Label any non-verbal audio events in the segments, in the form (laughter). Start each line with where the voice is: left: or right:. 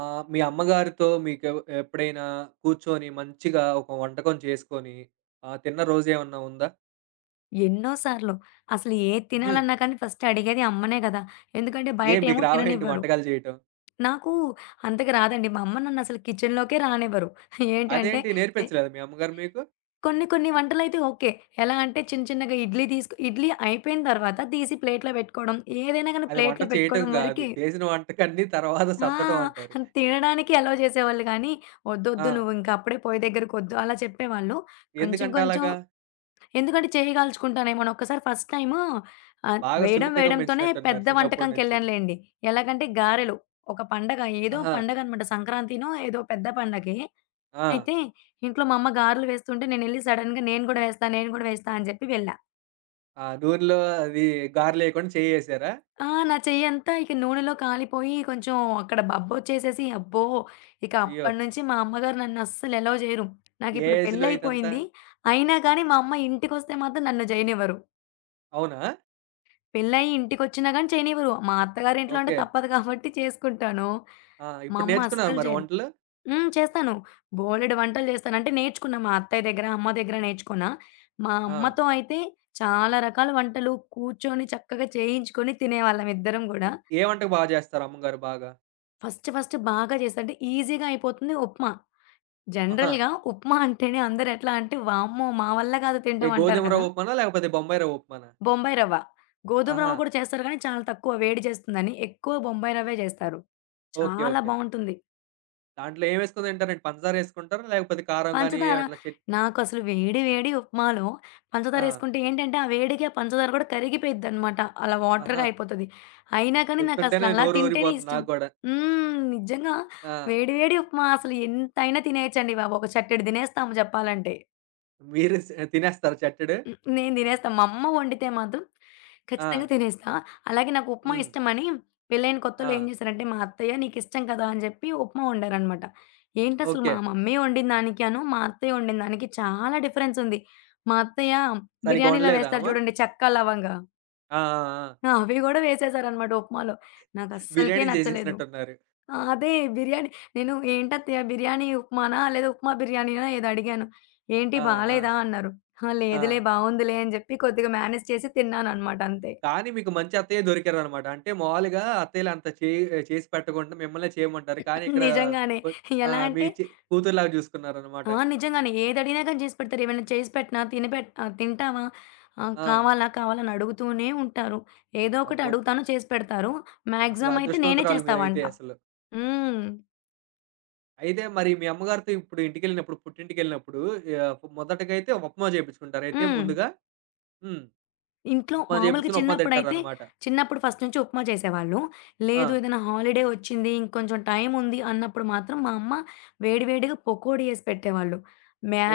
right: మీ అమ్మగారితో ఎప్పుడైనా కూర్చొని మంచిగా ఒక వంటకం చేసుకొని తిన్న రోజేమన్నా ఉందా?
left: ఎన్నో సార్లు. అసలు ఏది
right: హుహు.
left: తినాలన్నా కానీ ఫస్ట్ అడిగేది అమ్మనే గదా! ఎందుకంటే
right: ఏ మీకు
left: బయటేమో
right: రావేంటి
left: తిననివ్వరు.
right: వంటకాలు చేయటం?
left: నాకు అంతగా రాదండి. మా అమ్మ నన్నసలు కిచెన్‌లోకే రానివ్వరు. ఏంటంటే
right: అదేంటి
left: చె
right: నేర్పించలేదా మీ అమ్మగారు మీకు?
left: కొన్ని కొన్ని వంటలైతే ఓకే. ఎలా అంటే చిన్న చిన్నగా ఇడ్లీ తీసుకు ఇడ్లీ అయిపోయిన తర్వాత తీసి ప్లేట్‌లో పెట్టుకోవడం. ఏదైనా గానీ
right: అది వంట
left: ప్లేట్‌లో
right: చేయటం
left: పెట్టుకోవడం
right: గాదు.
left: వరకే.
right: చేసిన వంటకాన్ని తర్వాత
left: ఆ!
right: సద్దటం అంటారు.
left: తినడానికి అలౌ చేసేవాళ్ళు గానీ, "ఒద్దొద్దు
right: ఆ!
left: నువ్వు ఇంకా అప్పుడే పొయ్యి దగ్గరకొద్దు" అలా చెప్పేవాళ్ళు. కొంచెం
right: ఎందుకంట
left: కొంచెం
right: అలాగా?
left: ఎందుకంటే చెయ్యి కాల్చుకుంటానేమో అని ఒక్కసారి ఫస్ట్ టైము
right: బాగా
left: వేయడం
right: సున్నితంగా
left: వేయడంతోనే
right: పెంచినట్టున్నారు
left: పెద్ద
right: చిన్నప్పటి నుంచి.
left: వంటకంకెళ్ళానులేండి. ఎలాగంటే గారెలు. ఒక పండగ ఏదో
right: ఆహా!
left: పండగనమాట సంక్రాంతినో ఏదో పెద్ద పండగే.
right: ఆ!
left: అయితే ఇంట్లో మా అమ్మ గారెలు వేస్తుంటే నేనెళ్లి సడెన్‌గా నేను గూడా వేస్తా, నేను గూడా వేస్తా అని చెప్పి వెళ్ళా.
right: ఆ నూనెలో అది గారెలేయకుండా చేయ్యేసారా?
left: ఆ! నా చెయ్యంతా ఇక నూనెలో కాలిపోయి కొంచెం అక్కడ బబ్బొచ్చేసేసి అబ్బో! ఇక
right: అయ్యో!
left: అప్పటినుంచి మా అమ్మగారు నన్నస్సలు అలౌ జెయ్యరు.
right: ఏ
left: నాకిప్పుడు
right: ఏజ్‌లో ఇదంతా?
left: పెళ్లయిపోయింది. అయినా గానీ మా అమ్మ ఇంటికొస్తే మాత్రం నన్ను జెయనివ్వరు.
right: అవునా?
left: పెళ్లయ్యి ఇంటికొచ్చినా గాని చేయనివ్వరు. మా అత్తగారింట్లో అంటే
right: ఓకే.
left: తప్పదు కాబట్టి చేసుకుంటాను.
right: ఆ!
left: మా
right: ఇప్పుడు
left: అమ్మ
right: నేర్చుకున్నారా
left: అస్సలు
right: మరి
left: చేయదు.
right: వంటలు?
left: హ్మ్. చేస్తాను. బోలెడు వంటలు చేస్తాను. అంటే నేర్చుకున్నా మా అత్తయ్య దగ్గర, అమ్మ దగ్గర నేర్చుకున్నా. మా
right: ఆ!
left: అమ్మతో అయితే చాలా రకాల వంటలు కూర్చొని చక్కగా చేయించుకొని తినేవాళ్ళం ఇద్దరం గూడా.
right: ఏ ఏ వంటకు బాగా జేస్తారు అమ్మగారు బాగా?
left: ఫస్ట్ ఫస్ట్ బాగా చేశా. అంటే ఈజీగా అయిపోతుంది ఉప్మా.
right: ఆహా!
left: జనరల్‌గా ఉప్మా అంటేనే అందరెట్లా అంటే వామ్మో! మా వల్ల కాదు
right: ఏ
left: తినటం అంటారు
right: గోధుమ
left: కదా!
right: రవ్వ ఉప్మానా? లేకపోతే బొంబాయి రవ్వ ఉప్మానా?
left: బొంబాయి రవ్వ. గోధుమ
right: ఆహా!
left: రవ్వ కూడా చేస్తారు కానీ చాలా తక్కువ వేడి చేస్తుందని. ఎక్కువ బొంబాయి రవ్వే చేస్తారు.
right: ఓకే.
left: చాలా
right: ఓకే.
left: బావుంటుంది.
right: దాంట్లో ఏమేసుకొని తింటారండి? పంచదార ఏసుకుంటారా? లేకపోతే కారం గాని
left: పంచదార
right: అట్లా
left: నాకసలు వేడి వేడి ఉప్మాలో
right: ఆ!
left: పంచదారేసుకుంటే ఏంటంటే, ఆ వేడికి ఆ పంచదార కూడా కరిగిపోయిద్దనమాట. అలా వాటర్‌గా
right: ఆహా!
left: అయిపోతది. అయినా కానీ నాకసలు
right: చెప్తుంటేనే
left: అలా
right: నోరు
left: తింటేనే
right: ఊరిపోతుంది
left: ఇష్టం.
right: నాకు గూడా.
left: హ్మ్. నిజంగా
right: ఆ!
left: వేడి వేడి ఉప్మా అసలు ఎంతైనా తినేయొచ్చండి బాబు. ఒక చట్టెడు తినేస్తాము చెప్పాలంటే.
right: మీరు తినేస్తారా చట్టెడు?
left: హ్మ్. నేను తినేస్తా. మా అమ్మ వండితే మాత్రం ఖచ్చితంగా
right: ఆ!
left: తినేస్తా. అలాగే నాకు ఉప్మా
right: హ్మ్.
left: ఇష్టమని పెళ్లైన
right: ఆ!
left: కొత్తలో ఏం చేశారంటే, మా అత్తయ్య నీకిష్టం కదా! అని చెప్పి ఉప్మా వండారనమాట. ఏంటసలు
right: ఓకే.
left: మా మమ్మీ వండిన దానికను, మా అత్తయ్య వండిన దానికి చాలా డిఫరెన్స్ ఉంది. మా అత్తయ్య
right: సరిగ్గా
left: బిర్యానీలో
right: వండలేదా ఆమ?
left: వేస్తారు చూడండి చెక్క, లవంగా.
right: ఆ! ఆ! ఆ!
left: ఆ! అవి గూడా వేసేసారనమాట ఉప్మాలో. నాకస్సలకే
right: బిర్యానీ
left: నచ్చలేదు.
right: చేసేసినట్టున్నారు.
left: ఆ! అదే బిర్యానీ నేను "ఏంటత్తయ్య బిర్యానీ ఉప్మానా? లేదా ఉప్మా బిర్యానీనా?" ఏదో అడిగాను. "ఏంటి
right: ఆ! ఆ!
left: బాలేదా?" అన్నారు. "ఆ!
right: ఆ!
left: లేదులే బావుందిలే" అని జెప్పి కొద్దిగా మేనేజ్ చేసి తిన్నాననమాట అంతే.
right: కానీ మీకు మంచి అత్తయ్య దొరికారనమాట. అంటే మామూలుగా అత్తయ్యలు అంత చేసి పెట్టకుండా మిమ్మల్నే చేయమంటారు. కానీ ఇక్కడ
left: నిజంగానే.
right: కొ
left: ఎలా
right: మీ
left: అంటే
right: కూతురులాగా చూసుకున్నారనమాట.
left: ఆ! నిజంగానే. ఏదడిగినా గాని చేసి పెడతారు. ఏమైనా చేసి పెట్టినా తింటావా? ఆ!
right: ఆ!
left: కావాలా? కావాలా? అని అడుగుతూనే ఉంటారు. ఏదో ఒకటి
right: అబ్బో!
left: అడుగుతాను చేసి పెడతారు.
right: అసలు
left: మాక్సిమం అయితే నేనే
right: అదృష్టవంతురాలు
left: చేస్తా
right: మీరైతే
left: వంట.
right: అసలు.
left: హ్మ్.
right: అయితే మరి మీ అమ్మగారితో ఇప్పుడు ఇంటికెళ్ళినప్పుడు, పుట్టింటికెళ్ళినప్పుడు మొదటగా అయితే ఉప్మా చేపించుకుంటారు అయితే
left: హ్మ్.
right: ముందుగా. హ్మ్.
left: ఇంట్లో
right: ఉప్మా
left: మామూలుగా
right: చేపించుకొని ఉప్మా
left: చిన్నప్పుడైతే
right: తింటారనమాట.
left: చిన్నప్పుడు ఫస్ట్ నుంచి ఉప్మా చేసేవాళ్ళు.
right: ఆ!
left: లేదు ఏదైనా హాలిడే వచ్చింది, ఇంకొంచెం టైముంది అన్నప్పుడు మాత్రం మా అమ్మ వేడి వేడిగా పకోడీ ఏసి పెట్టేవాళ్ళు.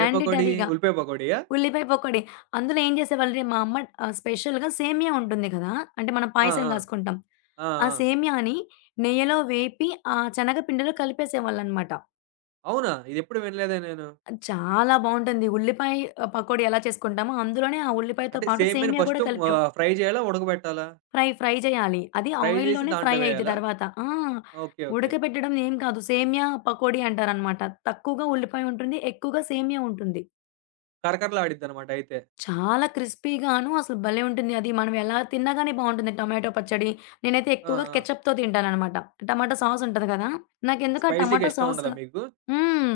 right: ఏ పకోడీ? ఉల్లిపాయ పకోడీయా?
left: ఉల్లిపాయ పకోడీ. అందులో ఏం చేసేవాళ్ళంటే మా అమ్మ స్పెషల్‌గా సేమియా ఉంటుంది కదా! అంటే మనం
right: ఆ!
left: పాయసం
right: ఆ!
left: కాసుకుంటాం.
right: ఆ!
left: ఆ
right: ఆ!
left: సేమియాని నెయ్యిలో వేపి ఆ శనగపిండిలో కలిపేసేవాళ్ళనమాట.
right: అవునా? ఇదెప్పుడు వినలేదే నేను.
left: అది చాలా బావుంటుంది. ఉల్లిపాయ పకోడీ ఎలా చేసుకుంటామో అందులోనే ఆ ఉల్లిపాయతో
right: అంటే
left: పాటు
right: సేమియాని
left: సేమియా కూడా
right: ఫస్టు
left: కలిపేవా
right: ఫ్రై చేయాలా? ఉడకబెట్టాలా?
left: ఫ్రై చేయాలి. అది
right: ఫ్రై జేసి
left: ఆయిల్‌లోనే ఫ్రై
right: దాంట్లో
left: అయిద్ది
right: వేయాలా?
left: తర్వాత. ఆ!
right: ఓకే. ఓకే.
left: ఉడకబెట్టడం ఏం కాదు. సేమ్యా పకోడీ అంటారనమాట. తక్కువగా ఉల్లిపాయ ఉంటుంది. ఎక్కువగా సేమ్యా ఉంటుంది.
right: కరకరలాడిద్దనమాట అయితే.
left: చాలా క్రిస్పీగాను అసలు భలే ఉంటుంది. అది మనం ఎలా తిన్నా గాని బావుంటుంది. టొమాటో పచ్చడి. నేనైతే
right: ఆ!
left: ఎక్కువగా
right: ఆ!
left: కెచప్‌తో తింటాననమాట. టమాటా సాస్ ఉంటది కదా! నాకెందుకో ఆ
right: స్పైసీగా
left: టమాటా
right: ఇష్టం
left: సాస్
right: ఉండదా మీకు?
left: హ్మ్.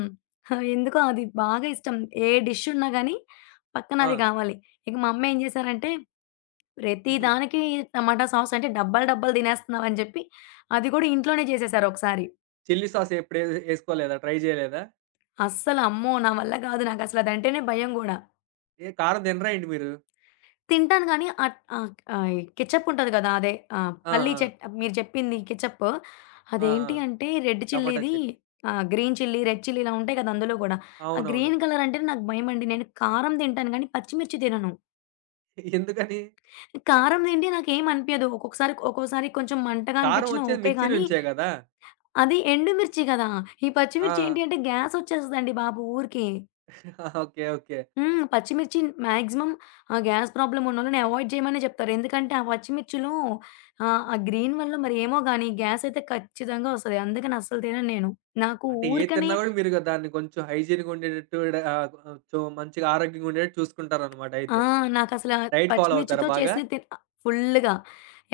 left: ఎందుకో అది బాగా ఇష్టం. ఏ డిష్ ఉన్నా గాని పక్కన
right: ఆ!
left: అది కావాలి. ఇక మా అమ్మ ఏం చేశారంటే ప్రతి
right: హుహు.
left: దానికి టమాటా సాస్ అంటే డబ్బాలు, డబ్బాలు తినేస్తున్నావని జెప్పి, అది గూడా ఇంట్లోనే చేసేసారు ఒకసారి.
right: చిల్లీ సాస్ ఎప్పుడు ఏసుకోలేదా? ట్రై జేయలేదా?
left: అస్సలు అమ్మో! నా వల్ల గాదు. నాకసలు అదంటేనే భయం గూడా.
right: ఏ కారం తినరా ఏంటి మీరు?
left: తింటాను గానీ ఈ కెచప్ ఉంటది గదా! అదే
right: ఆ!
left: పల్లీ
right: ఆ!
left: చట్ మీరు జెప్పింది కెచప్
right: ఆ! ఆ!
left: అదేంటి అంటే రెడ్
right: టమాటా
left: చిల్లీది
right: chutney.
left: Green chilli, red chilli ఇలా ఉంటాయి గదా! అందులో గూడా. ఆ
right: అవునవును.
left: గ్రీన్ కలర్ అంటేనే నాకు భయమండి. నేను కారం తింటాను గానీ పచ్చిమిర్చి తినను.
right: ఎందుకని?
left: కారం తింటే నాకేం అనిపియదు. ఒక్కొక్కసారి ఒక్కోసారి కొంచెం మంటగా
right: కారం
left: అనిపించినా
right: ఒచ్చేది
left: ఓకే
right: మిర్చి
left: గానీ
right: నుంచే గదా!
left: అది ఎండుమిర్చి గదా! ఈ పచ్చిమిర్చి
right: ఆ!
left: ఏంటి అంటే గ్యాసొచ్చేస్తదండి బాబు ఊరికే.
right: ఓకే. ఓకే.
left: హ్మ్. పచ్చిమిర్చి మాక్సిమం గ్యాస్ ప్రాబ్లమ్ ఉన్నోళ్ళని అవాయిడ్ చేయమనే చెప్తారు. ఎందుకంటే ఆ పచ్చిమిర్చిలో ఆ గ్రీన్ వల్ల మరేమో గాని గ్యాసయితే ఖచ్చితంగా వస్తది. అందుకని అస్సలు తినను నేను. నాకు
right: అంటే ఏది
left: ఊరికనే
right: తిన్నా గూడా మీరు గ దాన్ని కొంచెం హైజీన్‌గా ఉండేటట్టు కొంచెం మంచిగా ఆరోగ్యంగా ఉండేటట్టు చూసుకుంటారనమాట
left: ఆ!
right: అయితే.
left: నాకసల
right: డైట్ ఫాలో అవుతారా
left: పచ్చిమిర్చితో
right: బాగా?
left: చేసినయి తిన్ ఆహ్, ఫుల్లుగా.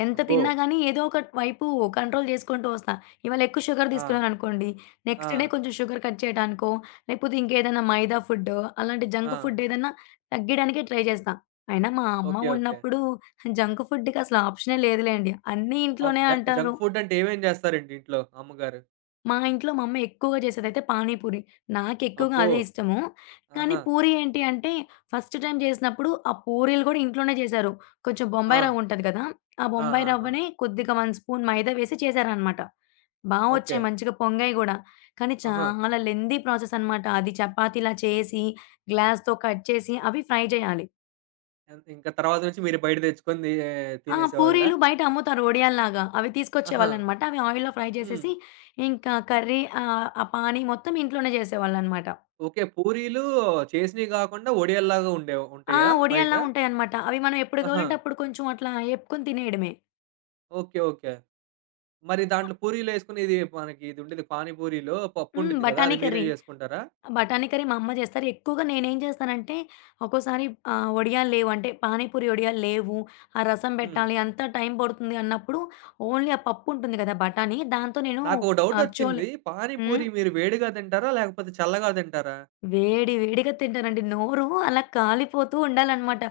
left: ఎంత
right: అబ్బో!
left: తిన్నా గానీ ఏదో ఒక వైపు కంట్రోల్ జేసుకుంటూ వస్తా. ఇవాళ ఎక్కువ షుగర్
right: ఆ!
left: తీసుకున్నాననుకోండి,
right: ఆ!
left: నెక్స్ట్ డే కొంచెం షుగర్ కట్ చేయడానికో, లేకపోతే ఇంకేదైనా మైదా ఫుడ్డో, అలాంటి
right: ఆ!
left: జంక్ ఫుడ్ ఏదన్నా తగ్గియడానికే ట్రై జేస్తా. అయినా మా అమ్మ
right: ఓకే. ఓకే.
left: ఉన్నప్పుడు జంక్ ఫుడ్‌కి అసలు ఆప్షనే లేదులేండి. అన్నీ ఇంట్లోనే అంటారు.
right: జంక్ ఫుడ్ అంటే ఏమేం జేస్తారండి ఇంట్లో అమ్మగారు?
left: మా ఇంట్లో మా అమ్మ ఎక్కువగా చేసేదైతే పానీపూరి. నాకెక్కువగా
right: అబ్బో!
left: అదే ఇష్టము. కానీ
right: ఆహా!
left: పూరి ఏంటి అంటే, ఫస్ట్ టైమ్ చేసినప్పుడు ఆ పూరీలు గూడా ఇంట్లోనే చేశారు. కొంచెం
right: ఆ!
left: బొంబాయి రవ్వుంటది గదా! ఆ
right: ఆ!
left: బొంబాయి
right: ఆ! ఆ!
left: రవ్వని కొద్దిగా 1 స్పూన్ మైదా వేసి చేశారనమాట. బా
right: ఓకే.
left: వచ్చాయి మంచిగా పొంగాయి గూడా. కానీ
right: ఆహా!
left: చాలా లెంథీ ప్రాసెస్ అనమాట. అది చపాతీలా చేసి, గ్లాస్‌తో కట్ చేసి, అవి ఫ్రై చేయాలి.
right: ఇంకా తర్వాత నుంచి మీరు బయట తెచ్చుకొని
left: ఆ!
right: తినేసేవాళ్ళా?
left: పూరీలు బయట అమ్ముతారు వడియాల్లాగా. అవి
right: ఆహా!
left: తీసుకొచ్చేవాళ్ళనమాట. అవి ఆయిల్‌లో ఫ్రై
right: హ్మ్.
left: చేసేసి, ఇంకా కర్రీ ఆ పానీ మొత్తం ఇంట్లోనే చేసేవాళ్ళనమాట.
right: ఓకే. పూరీలు చేసినయి గాకుండా వడియాల్లాగా
left: ఆ!
right: ఉంటాయా బయట?
left: వడియాల్లా ఉంటాయనమాట. అవి మనం ఎప్పుడు
right: ఆహా!
left: కావాలంటే అప్పుడు కొంచెం అట్లా ఏపుకొని తినేయడమే.
right: ఓకే. ఓకే. మరి దాంట్లో పూరీలేసుకొని ఇది మనకి ఉండేది పానీ పూరిలో పప్పు
left: హ్మ్.
right: ఉండిద్ది గదా!
left: బఠానీ
right: అది మీరే
left: కర్రీ.
right: జేసుకుంటారా?
left: బఠానీ కర్రీ మా అమ్మ చేస్తారు. ఎక్కువగా నేనేం చేస్తానంటే, ఒక్కోసారి వడియాలు లేవు అంటే పానీపూరి వడియాలు లేవు, ఆ రసం
right: హ్మ్.
left: పెట్టాలి అంతా టైం పడుతుంది అన్నప్పుడు, ఓన్లీ ఆ పప్పు ఉంటుంది కదా! బఠానీ దాంతో నేను
right: నాకో
left: చోలే
right: డౌటొచ్చింది. పానీ
left: హ్మ్.
right: పూరి మీరు వేడిగా తింటారా? లేకపోతే చల్లగా తింటారా?
left: వేడి వేడిగా తింటానండి. నోరు అలా కాలిపోతూ ఉండాలనమాట.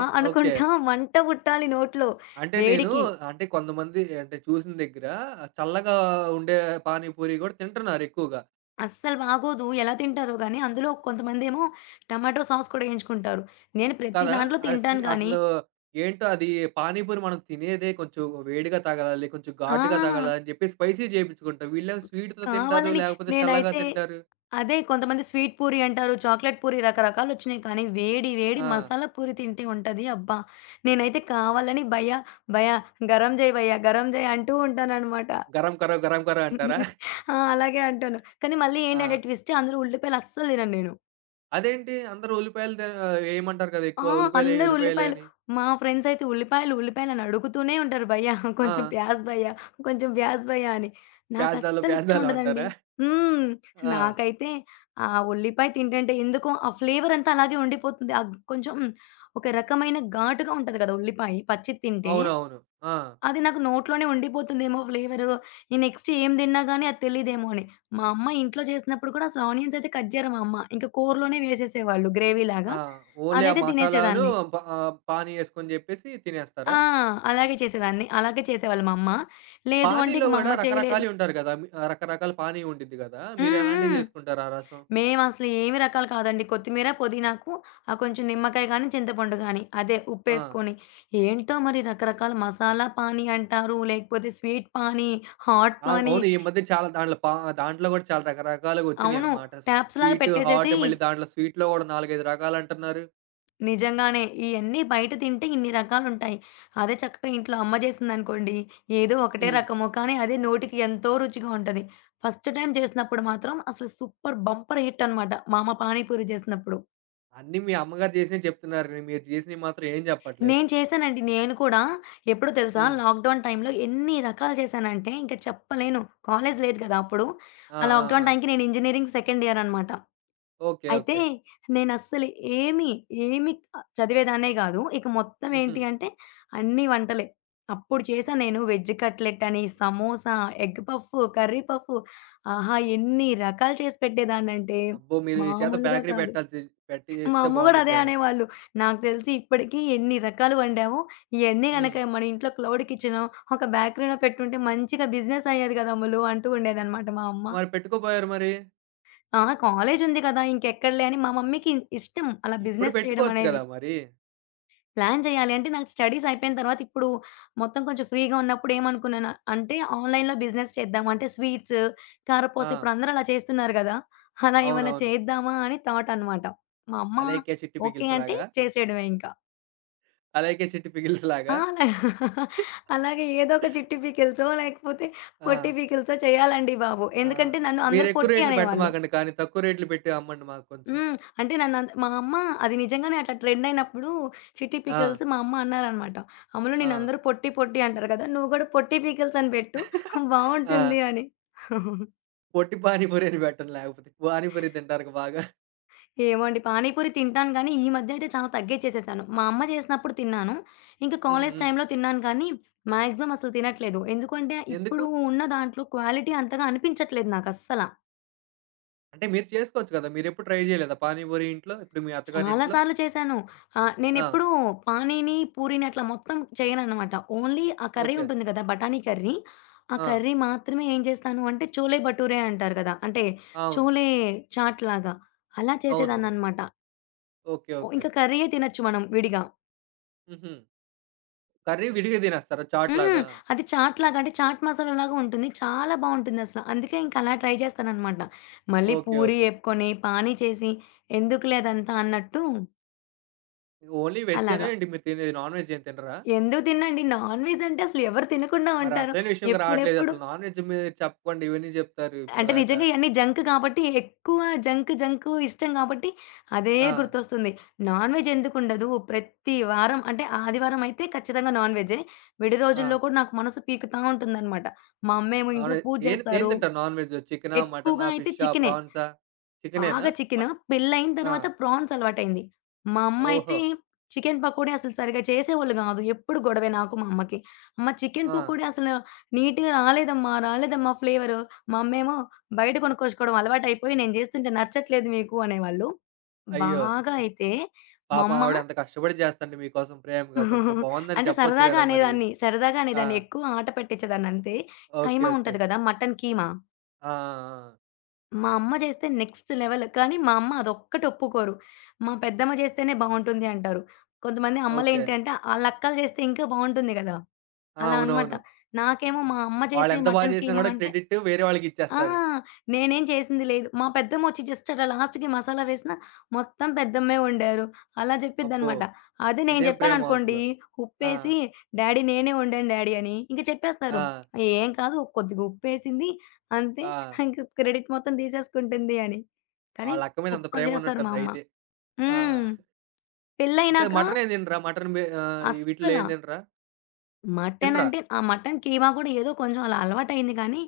left: ఆ!
right: ఓకే.
left: అనుకుంటా మంట పుట్టాలి నోట్లో
right: అంటే నేను
left: వేడికి.
right: అంటే కొంతమంది అంటే చూసిన దగ్గర చల్లగా ఉండే పానీపూరి కూడా తింటున్నారు ఎక్కువగా.
left: అస్సలు బాగోదు. ఎలా తింటారో గానీ, అందులో కొంతమందేమో టమాటో సాస్ కూడా ఎయించుకుంటారు. నేను ప్రతి
right: కదా!
left: దాంట్లో
right: అది
left: తింటాను గానీ
right: అసలు ఏంటో అది పానీపూరి మనం తినేదే కొంచెం వేడిగా తగలాలి, కొంచెం
left: ఆ!
right: ఘాటుగా తగలాలి అని చెప్పి స్పైసీ చేపించుకుంటాం. వీళ్ళేమో స్వీట్‌తో తింటారు,
left: కావాలని
right: లేకపోతే చల్లగా
left: నేనైతే
right: తింటారు.
left: అదే కొంతమంది స్వీట్ పూరి అంటారు. చాక్లేట్ పూరి రకరకాలొచ్చినియి. కానీ వేడి వేడి
right: ఆ!
left: మసాలా పూరి తింటే ఉంటది. అబ్బా! నేనైతే కావాలని భయ్యా, భయ్యా గరం జై భయ్యా, గరం జై అంటూ ఉంటాననమాట.
right: గరం కరో, గరం కరో అంటారా?
left: (laughs) ఆ! అలాగే అంటాను. కానీ మళ్ళీ ఏంటంటే
right: ఆ!
left: ట్విస్ట్ అందులో ఉల్లిపాయలు అస్సలు తినను నేను.
right: అదేంటి అందరూ ఉల్లిపాయలు తే ఏయమంటారు కదా!
left: ఆ!
right: ఎక్కువ ఉల్లిపాయలేయి,
left: అందరూ
right: ఉల్లిపాయలేయి
left: ఉల్లిపాయలు.
right: అని.
left: మా ఫ్రెండ్స్ అయితే ఉల్లిపాయలు, ఉల్లిపాయలని అడుగుతూనే ఉంటారు భయ్యా,
right: ఆ!
left: కొంచెం ప్యాజ్ భయ్యా, కొంచెం ప్యాజ్ భయ్యా అని.
right: ప్యాజ్ డాలో,
left: నాకస్సలు
right: ప్యాజ్
left: ఇష్టం
right: డాలో
left: ఉండదండి.
right: అంటారా?
left: హ్మ్.
right: ఆ!
left: నాకైతే ఆ ఉల్లిపాయ తింటంటే ఎందుకో ఆ ఫ్లేవర్ అంతా అలాగే ఉండిపోతుంది. కొంచెం ఒక రకమైన ఘాటుగా ఉంటది కదా! ఉల్లిపాయ పచ్చిది తింటే.
right: అవునవును. ఆ!
left: అది నాకు నోట్లోనే ఉండిపోతుందేమో ఫ్లేవరు. నేను నెక్స్ట్ ఏం తిన్నా గాని అది తెలీదేమో అని. మా అమ్మ ఇంట్లో చేసినప్పుడు కూడా అసలు ఆనియన్స్ అయితే కట్ చేయరు మా అమ్మ. ఇంకా కూరలోనే వేసేసేవాళ్ళు
right: ఆ!
left: గ్రేవీలాగా.
right: ఓన్లీ ఆ
left: అదైతే
right: మసాలాను
left: తినేసేదాన్ని.
right: పానీ యేసుకొని జెప్పేసి తినేస్తారా?
left: ఆ! అలాగే చేసేదాన్ని. అలాగే చేసేవాళ్ళు మా అమ్మ. లేదు అంటే
right: పానీలో
left: ఇక మా
right: గూడా
left: అమ్మ చేయలేదు
right: రకరకాలియి ఉంటారు గదా! మీ రకరకాల పానీ ఉండిద్ది గదా!
left: హ్మ్.
right: మీరెలాంటివి
left: హ్మ్.
right: జేసుకుంటారు ఆ రసం?
left: మేమసలు ఏమి రకాలు కాదండి. కొత్తిమీర, పుదీనాకు ఆ కొంచెం నిమ్మకాయ గాని, చింతపండు గాని అదే
right: ఆ!
left: ఉప్పేసుకొని. ఏంటో మరి రకరకాల మసాలా పానీ అంటారు. లేకపోతే స్వీట్ పానీ, హాట్
right: ఆ!
left: పానీ
right: అవును. ఈ మధ్య చాలా దాంట్లో దాంట్లో గూడా చాలా
left: అవును.
right: రకరకాలుగొచ్చినియనమాట.
left: ట్యాప్స్‌లాగా
right: స్వీటు, హాట్
left: పెట్టేసేసి
right: మళ్ళీ దాంట్లో స్వీట్‌లో గూడా 4, 5 రకాలంటున్నారు.
left: నిజంగానే. ఇయన్నీ బయట తింటే ఇన్ని రకాలుంటాయి. అదే చక్కగా ఇంట్లో అమ్మ చేసిందనుకోండి, ఏదో ఒకటే
right: హ్మ్.
left: రకము, కానీ అదే నోటికి ఎంతో రుచిగా ఉంటది. ఫస్ట్ టైమ్ చేసినప్పుడు మాత్రం అసలు సూపర్ బంపర్ హిట్ అనమాట మా అమ్మ పానీపూరి చేసినప్పుడు.
right: అన్నీ మీ అమ్మగారు జేసినియి చెప్తున్నారు. మీరు జేసినియి మాత్రం ఏం జెప్పట్లేదు.
left: నేను చేశానండి. నేను కూడా ఎప్పుడో తెలుసా?
right: హ్మ్.
left: లాక్‌డౌన్ టైమ్‌లో ఎన్ని రకాలు చేశానంటే ఇంక చెప్పలేను. కాలేజ్ లేదు కదా! అప్పుడు.
right: ఆ!
left: ఆ
right: ఆ! ఆ!
left: లాక్‌డౌన్ టైమ్‌కి నేను ఇంజినీరింగ్ సెకండ్ ఇయర్ అనమాట.
right: ఓకే.
left: అయితే
right: ఓకే.
left: నేనస్సలు ఏమి, ఏమి చదివేదాన్నే గాదు. ఇక మొత్తం
right: హుహు.
left: ఏంటి అంటే అన్ని వంటలే. అప్పుడు చేశా నేను వెజ్ కట్లెట్ అని, samosa, egg puff, curry puff ఆహా! ఎన్ని రకాలు చేసి పెట్టేదాన్నంటే
right: అబ్బో! మీరు ఈ చేత
left: మామూలుగా
right: బేకరీ
left: కాదు.
right: బెట్టాల్సి పెట్టి
left: మా
right: జేస్తే
left: అమ్మ గూడా అదే
right: బావుండిద్దేమో.
left: అనేవాళ్ళు. నాకు తెలిసి ఇప్పటికి ఎన్ని రకాలు వండామో, ఇయన్నీ
right: హ్మ్.
left: గనక మన ఇంట్లో క్లౌడ్ కిచెనో, ఒక బేకరీనో పెట్టుంటే మంచిగా బిజినెస్ అయ్యేది గదమ్ములు అంటూ ఉండేదనమాట మా అమ్మ.
right: మరి పెట్టుకోపోయారు మరి?
left: ఆ! కాలేజ్ ఉంది కదా! ఇంకెక్కడిలే అని మా మమ్మీకి ఇష్టం అలా
right: ఇప్పుడు
left: బిజినెస్ చేయడం
right: పెట్టుకోవచ్చు
left: అనేది.
right: కదా మరి.
left: ప్లాన్ చేయాలి అంటే నాకు స్టడీస్ అయిపోయిన తర్వాత ఇప్పుడు మొత్తం కొంచెం ఫ్రీగా ఉన్నప్పుడు ఏమనుకున్నాను అంటే ఆన్‌లైన్‌లో బిజినెస్ చేద్దాం. అంటే స్వీట్స్, కారపూస
right: ఆ!
left: ఇప్పుడు అందరూ అలా చేస్తున్నారు గదా! అలా ఏమైనా
right: అవునవును.
left: చేద్దామా అని థాట్ అనమాట. మా అమ్మ
right: 'అలైకే చిట్టి
left: ఓకే అంటే
right: పికిల్స్‌లాగా,
left: చేసేయడమే ఇంక.
right: అలైకే చిట్టి
left: ఆ!
right: పికిల్స్‌లాగా.'
left: (laughs) అలాగే ఏదో ఒక చిట్టి పీకిల్సో, లేకపోతే
right: ఆ!
left: పొట్టి పీకిల్సో చేయాలండి బాబు.
right: ఆ!
left: ఎందుకంటే నన్ను అందరూ
right: మీరెక్కువ
left: పొట్టి
right: రేట్లు
left: అనేవాళ్ళు.
right: పెట్టమాకండి కానీ, తక్కువ రేట్లు పెట్టి అమ్మండి మాకు కొంచెం.
left: హ్మ్. అంటే నన్ను అంద్ మా అమ్మ అది నిజంగానే అట్లా ట్రెండ్ అయినప్పుడు చిట్టి
right: ఆ!
left: పికిల్స్ మా అమ్మ అన్నారనమాట. "అమ్ములు
right: ఆ!
left: నిన్నందరూ పొట్టి పొట్టి అంటారు కదా! నువ్వు గూడా పొట్టి పీకిల్స్ అని పెట్టు
right: ఆ!
left: బావుంటుంది" అని.
right: పొట్టి పానీపూరి అని పెట్టండి లేకపోతే. పానీపూరి తింటారుగా బాగా.
left: ఏమో అండి. పానీపూరి తింటాను గానీ, ఈ మధ్య అయితే చాలా తగ్గిచ్చేసేసాను. మా అమ్మ చేసినప్పుడు తిన్నాను. ఇంకా
right: హ్మ్.
left: కాలేజ్
right: హ్మ్.
left: టైమ్‌లో తిన్నాను కానీ, మాక్సిమం అసలు తినట్లేదు. ఎందుకంటే,
right: ఎందుకు?
left: ఇప్పుడు ఉన్న దాంట్లో క్వాలిటీ అంతగా అనిపించట్లేదు నాకస్సల.
right: అంటే మీరు చేసుకోవచ్చు కదా! మీరెప్పుడు ట్రై చేయలేదా పానీపూరి ఇంట్లో? ఇప్పుడు మీ
left: చాలా
right: అత్తగారింట్లో?
left: సార్లు చేశాను.
right: ఆ!
left: నేనెప్పుడూ పానీని, పూరీని అట్లా మొత్తం చేయననమాట. ఓన్లీ ఆ కర్రీ
right: ఓకే.
left: ఉంటుంది కదా! బఠానీ కర్రీ. ఆ
right: ఆ!
left: కర్రీ మాత్రమే ఏం చేస్తాను అంటే, చోలే భటూరే అంటారు కదా! అంటే,
right: అవును.
left: చోలే చాట్ లాగా అలా
right: అవునవును.
left: చేసేదాన్ననమాట.
right: ఓకే.
left: ఓ
right: ఓకే.
left: ఇంకా కర్రీయే తినొచ్చు మనం విడిగా.
right: హుహు. కర్రీ విడిగా తినేస్తారా చాట్
left: హ్మ్.
right: లాగా?
left: అది చాట్‌లాగా అంటే చాట్ మసాలాలాగా ఉంటుంది. చాలా బావుంటుందసల. అందుకే ఇంక అలా ట్రై చేస్తాననమాట. మళ్ళీ
right: ఓకే.
left: పూరి
right: ఓకే.
left: ఏపుకొని, పానీ చేసి ఎందుకులే అదంతా అన్నట్టు
right: ఓన్లీ వెజ్జేనా
left: అలాగా.
right: ఏంటి మీరు తినేది? నాన్ వెజ్ ఏం తినరా?
left: ఎందుకు తిన్నండి నాన్ వెజ్ అంటే అసలు ఎవరు తినకుండా
right: మరి
left: ఉంటారు.
right: అసలైన విషయంకి రావట్లేదు.
left: ఎప్పుడెప్పుడు
right: అసలు నాన్ వెజ్ మీరు చెప్పకుండా ఇవన్నీ జెప్తారు
left: అంటే
right: ఇప్పటిదాకా.
left: నిజంగా ఇయన్నీ జంక్ కాబట్టి ఎక్కువ జంక్ జంకు ఇష్టం కాబట్టి అదే
right: ఆ!
left: గుర్తొస్తుంది. నాన్ వెజ్ ఎందుకుండదు ప్రతి వారం అంటే ఆదివారం అయితే ఖచ్చితంగా నాన్ వెజ్జే. విడి
right: ఆ!
left: రోజుల్లో కూడా నాకు మనసు పీకుతా ఉంటుందనమాట. మా అమ్మేమో
right: నాన్
left: ఇంట్లో
right: వెజ్
left: పూజ
right: ఏం ఏం
left: చేస్తారు.
right: తింటారు నాన్ వెజ్? చికెనా? మటనా?
left: ఎక్కువగా అయితే
right: ఫిషా?
left: చికెనే.
right: ప్రాన్సా? చికెనేనా?
left: బాగా చికెను.
right: మట్
left: పెళ్లయిన
right: ఆ!
left: తర్వాత ప్రాన్స్ అలవాటయింది. మా అమ్మ అయితే
right: ఓహో!
left: చికెన్ పకోడీ అసలు సరిగ్గా చేసేవాళ్ళు గాదు. ఎప్పుడు గొడవే నాకు, మా అమ్మకి. "అమ్మ చికెన్
right: ఆ!
left: పకోడీ అసలు నీట్‌గా రాలేదమ్మా, రాలేదమ్మా ఫ్లేవరు." మా అమ్మేమో "బయట కొనుక్కొచ్చుకోవడం అలవాటయిపోయి నేను జేస్తుంటే నచ్చట్లేదు మీకు" అనేవాళ్ళు.
right: అయ్యో!
left: బాగా అయితే మా
right: పాపం
left: అమ్మ
right: ఆవిడ అంత కష్టపడి జేస్తంది మీకోసం ప్రేమగా. కొంచెం
left: (laughs)
right: బావుందని
left: అంటే
right: చెప్పొచ్చు
left: సరదాగా
right: గదా మరి.
left: అనేదాన్ని, సరదాగా
right: ఆ!
left: అనేదాన్ని. ఎక్కువ ఆట పెట్టించేదాన్నంతే.
right: ఓకే.
left: కైమా
right: ఓకే.
left: ఉంటది గదా! మటన్ కీమా.
right: ఆ! ఆ! ఆ!
left: మా అమ్మ చేస్తే నెక్స్ట్ లెవెల్. కానీ మా అమ్మ అదొక్కటి ఒప్పుకోరు. మా పెద్దమ్మ చేస్తేనే బావుంటుంది అంటారు. కొంతమంది
right: ఓకే.
left: అమ్మలేంటి అంటే ఆళ్ళక్కలు చేస్తే ఇంకా బావుంటుంది గదా!
right: ఆ!
left: అలా అనమాట.
right: అవునవును.
left: నాకేమో మా అమ్మ చేసే
right: వాళ్ళెంత బా
left: మటన్
right: చేసినా
left: కీమా
right: గూడా
left: అంటే
right: క్రెడిట్ వేరే
left: ఆ!
right: వాళ్ళకిచ్చేస్తారు.
left: నేనేం చేసింది లేదు. మా పెద్దమ్మొచ్చి జస్ట్ అట్లా లాస్ట్‌కి మసాలా వేసినా, మొత్తం పెద్దమ్మే వండారు. అలా
right: అబ్బో!
left: చెప్పిద్దనమాట. అదే నేను
right: ఇదేం ప్రేమో
left: జెప్పాననుకోండి,
right: అసలు. ఆ!
left: ఉప్పేసి డ్యాడీ నేనే వండాను డ్యాడీ అని, ఇంక
right: ఆ!
left: చెప్పేస్తారు. ఏం కాదు కొద్దిగా ఉప్పేసింది అంతే
right: ఆ!
left: ఇంక క్రెడిట్ మొత్తం తీసేసుకుంటుంది అని. కానీ
right: వాళ్ళక్క మీద అంత
left: సూపర్ చేస్తారు మా అమ్మ.
right: ప్రేమన్నట్టుందయితే. ఆ!
left: హ్మ్.
right: ఇంకా
left: పెళ్లయినాక
right: మటనేం తినరా? మటన్ వీటిలో
left: అస్సల
right: ఏం తినరా?
left: మటన్
right: తినరా?
left: అంటే ఆ మటన్ కీమా కూడా ఏదో కొంచెం అలా అలవాటయింది కానీ,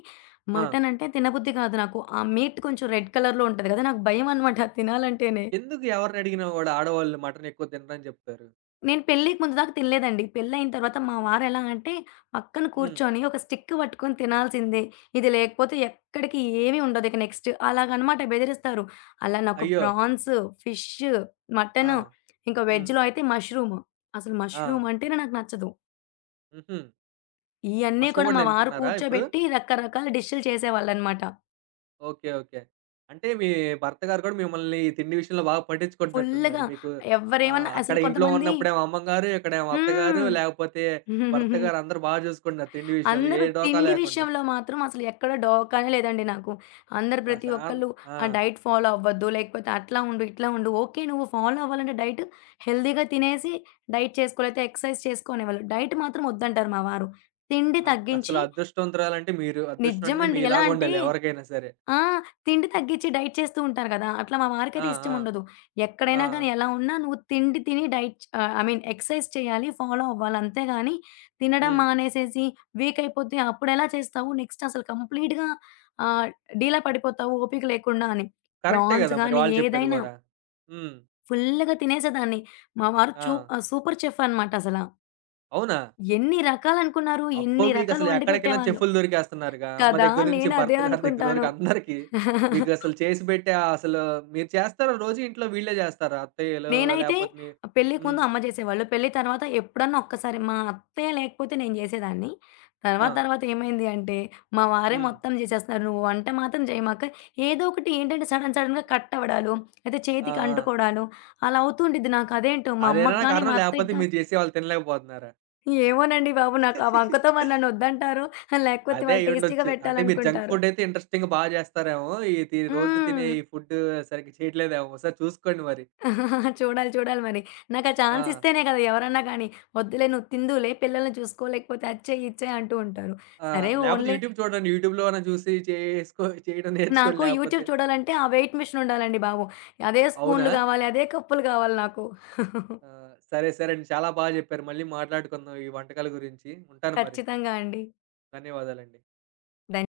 right: ఆ!
left: మటన్ అంటే తినబుద్ధి కాదు నాకు. ఆ మీట్ కొంచెం రెడ్ కలర్‌లో ఉంటది కదా! నాకు భయం అనమాట అది తినాలంటేనే.
right: ఎందుకు ఎవరినడిగినా గూడా ఆడవాళ్ళు మటనెక్కువ తినరని జెప్తారు.
left: నేను పెళ్ళికి ముందు దాకా తినలేదండి. పెళ్ళయిన తర్వాత మా వారు ఎలా అంటే పక్కన
right: హ్మ్.
left: కూర్చొని ఒక స్టిక్ పట్టుకొని తినాల్సిందే. ఇది లేకపోతే ఎక్కడికి ఏమి ఉండదు ఇక నెక్స్ట్ అలాగనమాట బెదిరిస్తారు. అలా నాకు
right: అయ్యో!
left: ప్రాన్స్, ఫిష్,
right: ఆ!
left: మటన్ ఇంకా
right: హ్మ్.
left: వెజ్‌లో అయితే మష్రూమ్. అసలు
right: ఆ!
left: మష్రూమ్ అంటేనే నాకు నచ్చదు.
right: హుహు.
left: ఇయన్నీ
right: మష్రూమ్
left: కూడా
right: గూడా
left: మా వారు
right: తింటున్నారా ఇప్పుడు?
left: కూర్చోబెట్టి రకరకాల డిష్‌లు చేసేవాళ్ళనమాట.
right: ఓకే. ఓకే. అంటే మీ భర్త గారు కూడా మిమ్మల్ని ఈ తిండి విషయంలో బాగా పట్టించుకుంటున్నట్టున్నారు.
left: ఫుల్‌గా
right: మీకు
left: ఎవ్వరేమన్నా
right: అక్కడ
left: అసలు
right: ఇంట్లో
left: కొంతమంది
right: ఉన్నప్పుడేమో అమ్మగారు, ఇక్కడేమో అత్తగారు,
left: హ్మ్.
right: లేకపోతే భర్త
left: (laughs)
right: గారు అందరూ బాగా చూసుకుంటున్నారు తిండి విషయంలో. ఏ
left: అందరూ
right: డోకా
left: తిండి
right: లేకుండా.
left: విషయంలో మాత్రం అసలు ఎక్కడ డోకానే లేదండి నాకు. అందరూ ప్రతి
right: ప్రశాం
left: ఒక్కళ్ళు
right: ఆ!
left: ఆ డైట్ ఫాలో అవ్వద్దు, లేకపోతే అట్లా ఉండు, ఇట్లా ఉండు. ఓకే. నువ్వు ఫాలో అవ్వాలంటే డైట్ హెల్తీగా తినేసి డైట్ చేసుకోవాలి. లేతే ఎక్సర్సైజ్ చేసుకోనివ్వాలి. డైట్ మాత్రం వద్దంటారు మా వారు. తిండి
right: అసలు
left: తగ్గించి
right: అదృష్టవంతురాలంటే మీరు. అదృష్టం అంటే
left: నిజమండి. ఎలా అంటే
right: మీలాగుండాలి ఎవరికైనా సరే.
left: ఆ! తిండి తగ్గిచ్చి డైట్ చేస్తూ ఉంటారు గదా! అట్లా మా వారికైతే
right: ఆ! ఆ!
left: ఇష్టముండదు.
right: ఆ!
left: ఎక్కడైనా గానీ ఎలా ఉన్నా నువ్వు తిండి తిని ఐ మీన్ ఎక్సర్‌సైజ్ చేయాలి, ఫాలో అవ్వాలి. అంతేగాని తినడం
right: హ్మ్.
left: మానేసేసి వీక్ అయిపోతే అప్పుడెలా చేస్తావు? నెక్స్ట్ అసలు కంప్లీట్‌గా ఆహ్, డీలా పడిపోతావు ఓపిక లేకుండా అని.
right: కరెక్టే
left: ప్రాన్స్
right: గదా! మరి
left: గానీ
right: వాళ్ళు చెప్పేది
left: ఏదైనా
right: గూడా. హ్మ్.
left: ఫుల్‌గా తినేసేదాన్ని. మా వారు
right: ఆ!
left: చూ ఆహ్, సూపర్ చెఫ్ అనమాట అసల.
right: అవునా?
left: ఎన్ని రకాలనుకున్నారు?
right: అబ్బో!
left: ఎన్ని రకాలు
right: మీకసలు
left: వండి
right: ఎక్కడికెళ్ళినా
left: పెట్టేవాళ్ళు.
right: చెఫ్‌లు దొరికేస్తున్నారుగా. అమ్మ
left: కదా!
right: దగ్గర నుంచి,
left: నేను
right: భర్త
left: అదే
right: గారి దగ్గర
left: అనుకుంటాను.
right: వరకు అందరికి. మీకసలు చేసి పెట్టే ఆ అసలు మీరు చేస్తారా రోజు ఇంట్లో వీళ్ళే చేస్తారా? అత్తయ్యలు
left: నేనైతే
right: లేపోతే మీ
left: పెళ్ళికి
right: హ్మ్.
left: ముందు అమ్మ చేసేవాళ్ళు. పెళ్లి తర్వాత ఎప్పుడన్నా ఒక్కసారి మా అత్తయ్య లేకపోతే నేను చేసేదాన్ని.
right: ఆ!
left: తర్వాత తర్వాత ఏమైంది అంటే, మా వారే
right: హ్మ్.
left: మొత్తం చేసేస్తున్నారు. నువ్వు వంట మాత్రం చేయమాక. ఏదో ఒకటి ఏంటంటే సడెన్‌గా కట్ అవ్వడాలు, అయితే
right: ఆ! ఆ!
left: చేతికి అంటుకోవడాలు అలా అవుతుండిద్ది. నాకు అదేంటో మా
right: అదేనా
left: అమ్మకి గాని,
right: కారణం?
left: మా
right: లేపోతే
left: అత్తయ్యకి గాని
right: మీరు చేసి వాళ్ళు తినలేకపోతున్నారా?
left: ఏమోనండి బాబు నాకు ఆ వంకతో మరి నన్ను వద్దంటారో, లేకపోతే
right: అదే
left: వాళ్ళు టేస్టీగా
right: అయ్యుండొచ్చు. అంటే మీరు జంక్
left: పెట్టాలనుకుంటారు.
right: ఫుడ్ అయితే ఇంట్రెస్టింగ్‌గా బా చేస్తారేమో. ఇది రోజు తినే
left: హ్మ్.
right: ఈ ఫుడ్ సరిగ్గా చేయట్లేదేమో. ఒకసారి చూసుకోండి మరి.
left: చూడాలి. చూడాలి మరి. నాకా
right: ఆ!
left: ఛాన్స్ ఇస్తేనే కదా ఎవరన్నా కానీ, "వద్దులే నువ్వు తిందువులే, పిల్లల్ని చూసుకో, లేకపోతే అది చెయి, ఇది చెయి" అంటూ ఉంటారు.
right: ఆ!
left: సరే
right: లేపోతే
left: ఓన్లీ
right: యూట్యూబ్ చూడండి. యూట్యూబ్‌లోన చూసి చేయడం నేర్చుకోండి
left: నాకు
right: లేపోతే.
left: యూట్యూబ్ చూడాలంటే ఆ వెయిట్ మెషీన్ ఉండాలండి బాబు. అదే
right: అవునా?
left: స్పూన్‌లు కావాలి, అదే కప్పులు కావాలి నాకు. (laughs)
right: ఆ! సరే, సరే అండి. చాలా బాగా జెప్పారు. మళ్ళీ మాట్లాడుకుందాం ఈ వంటకాల గురించి. ఉంటాను మరి.
left: ఖచ్చితంగా అండి.
right: ధన్యవాదాలండి.
left: ధన్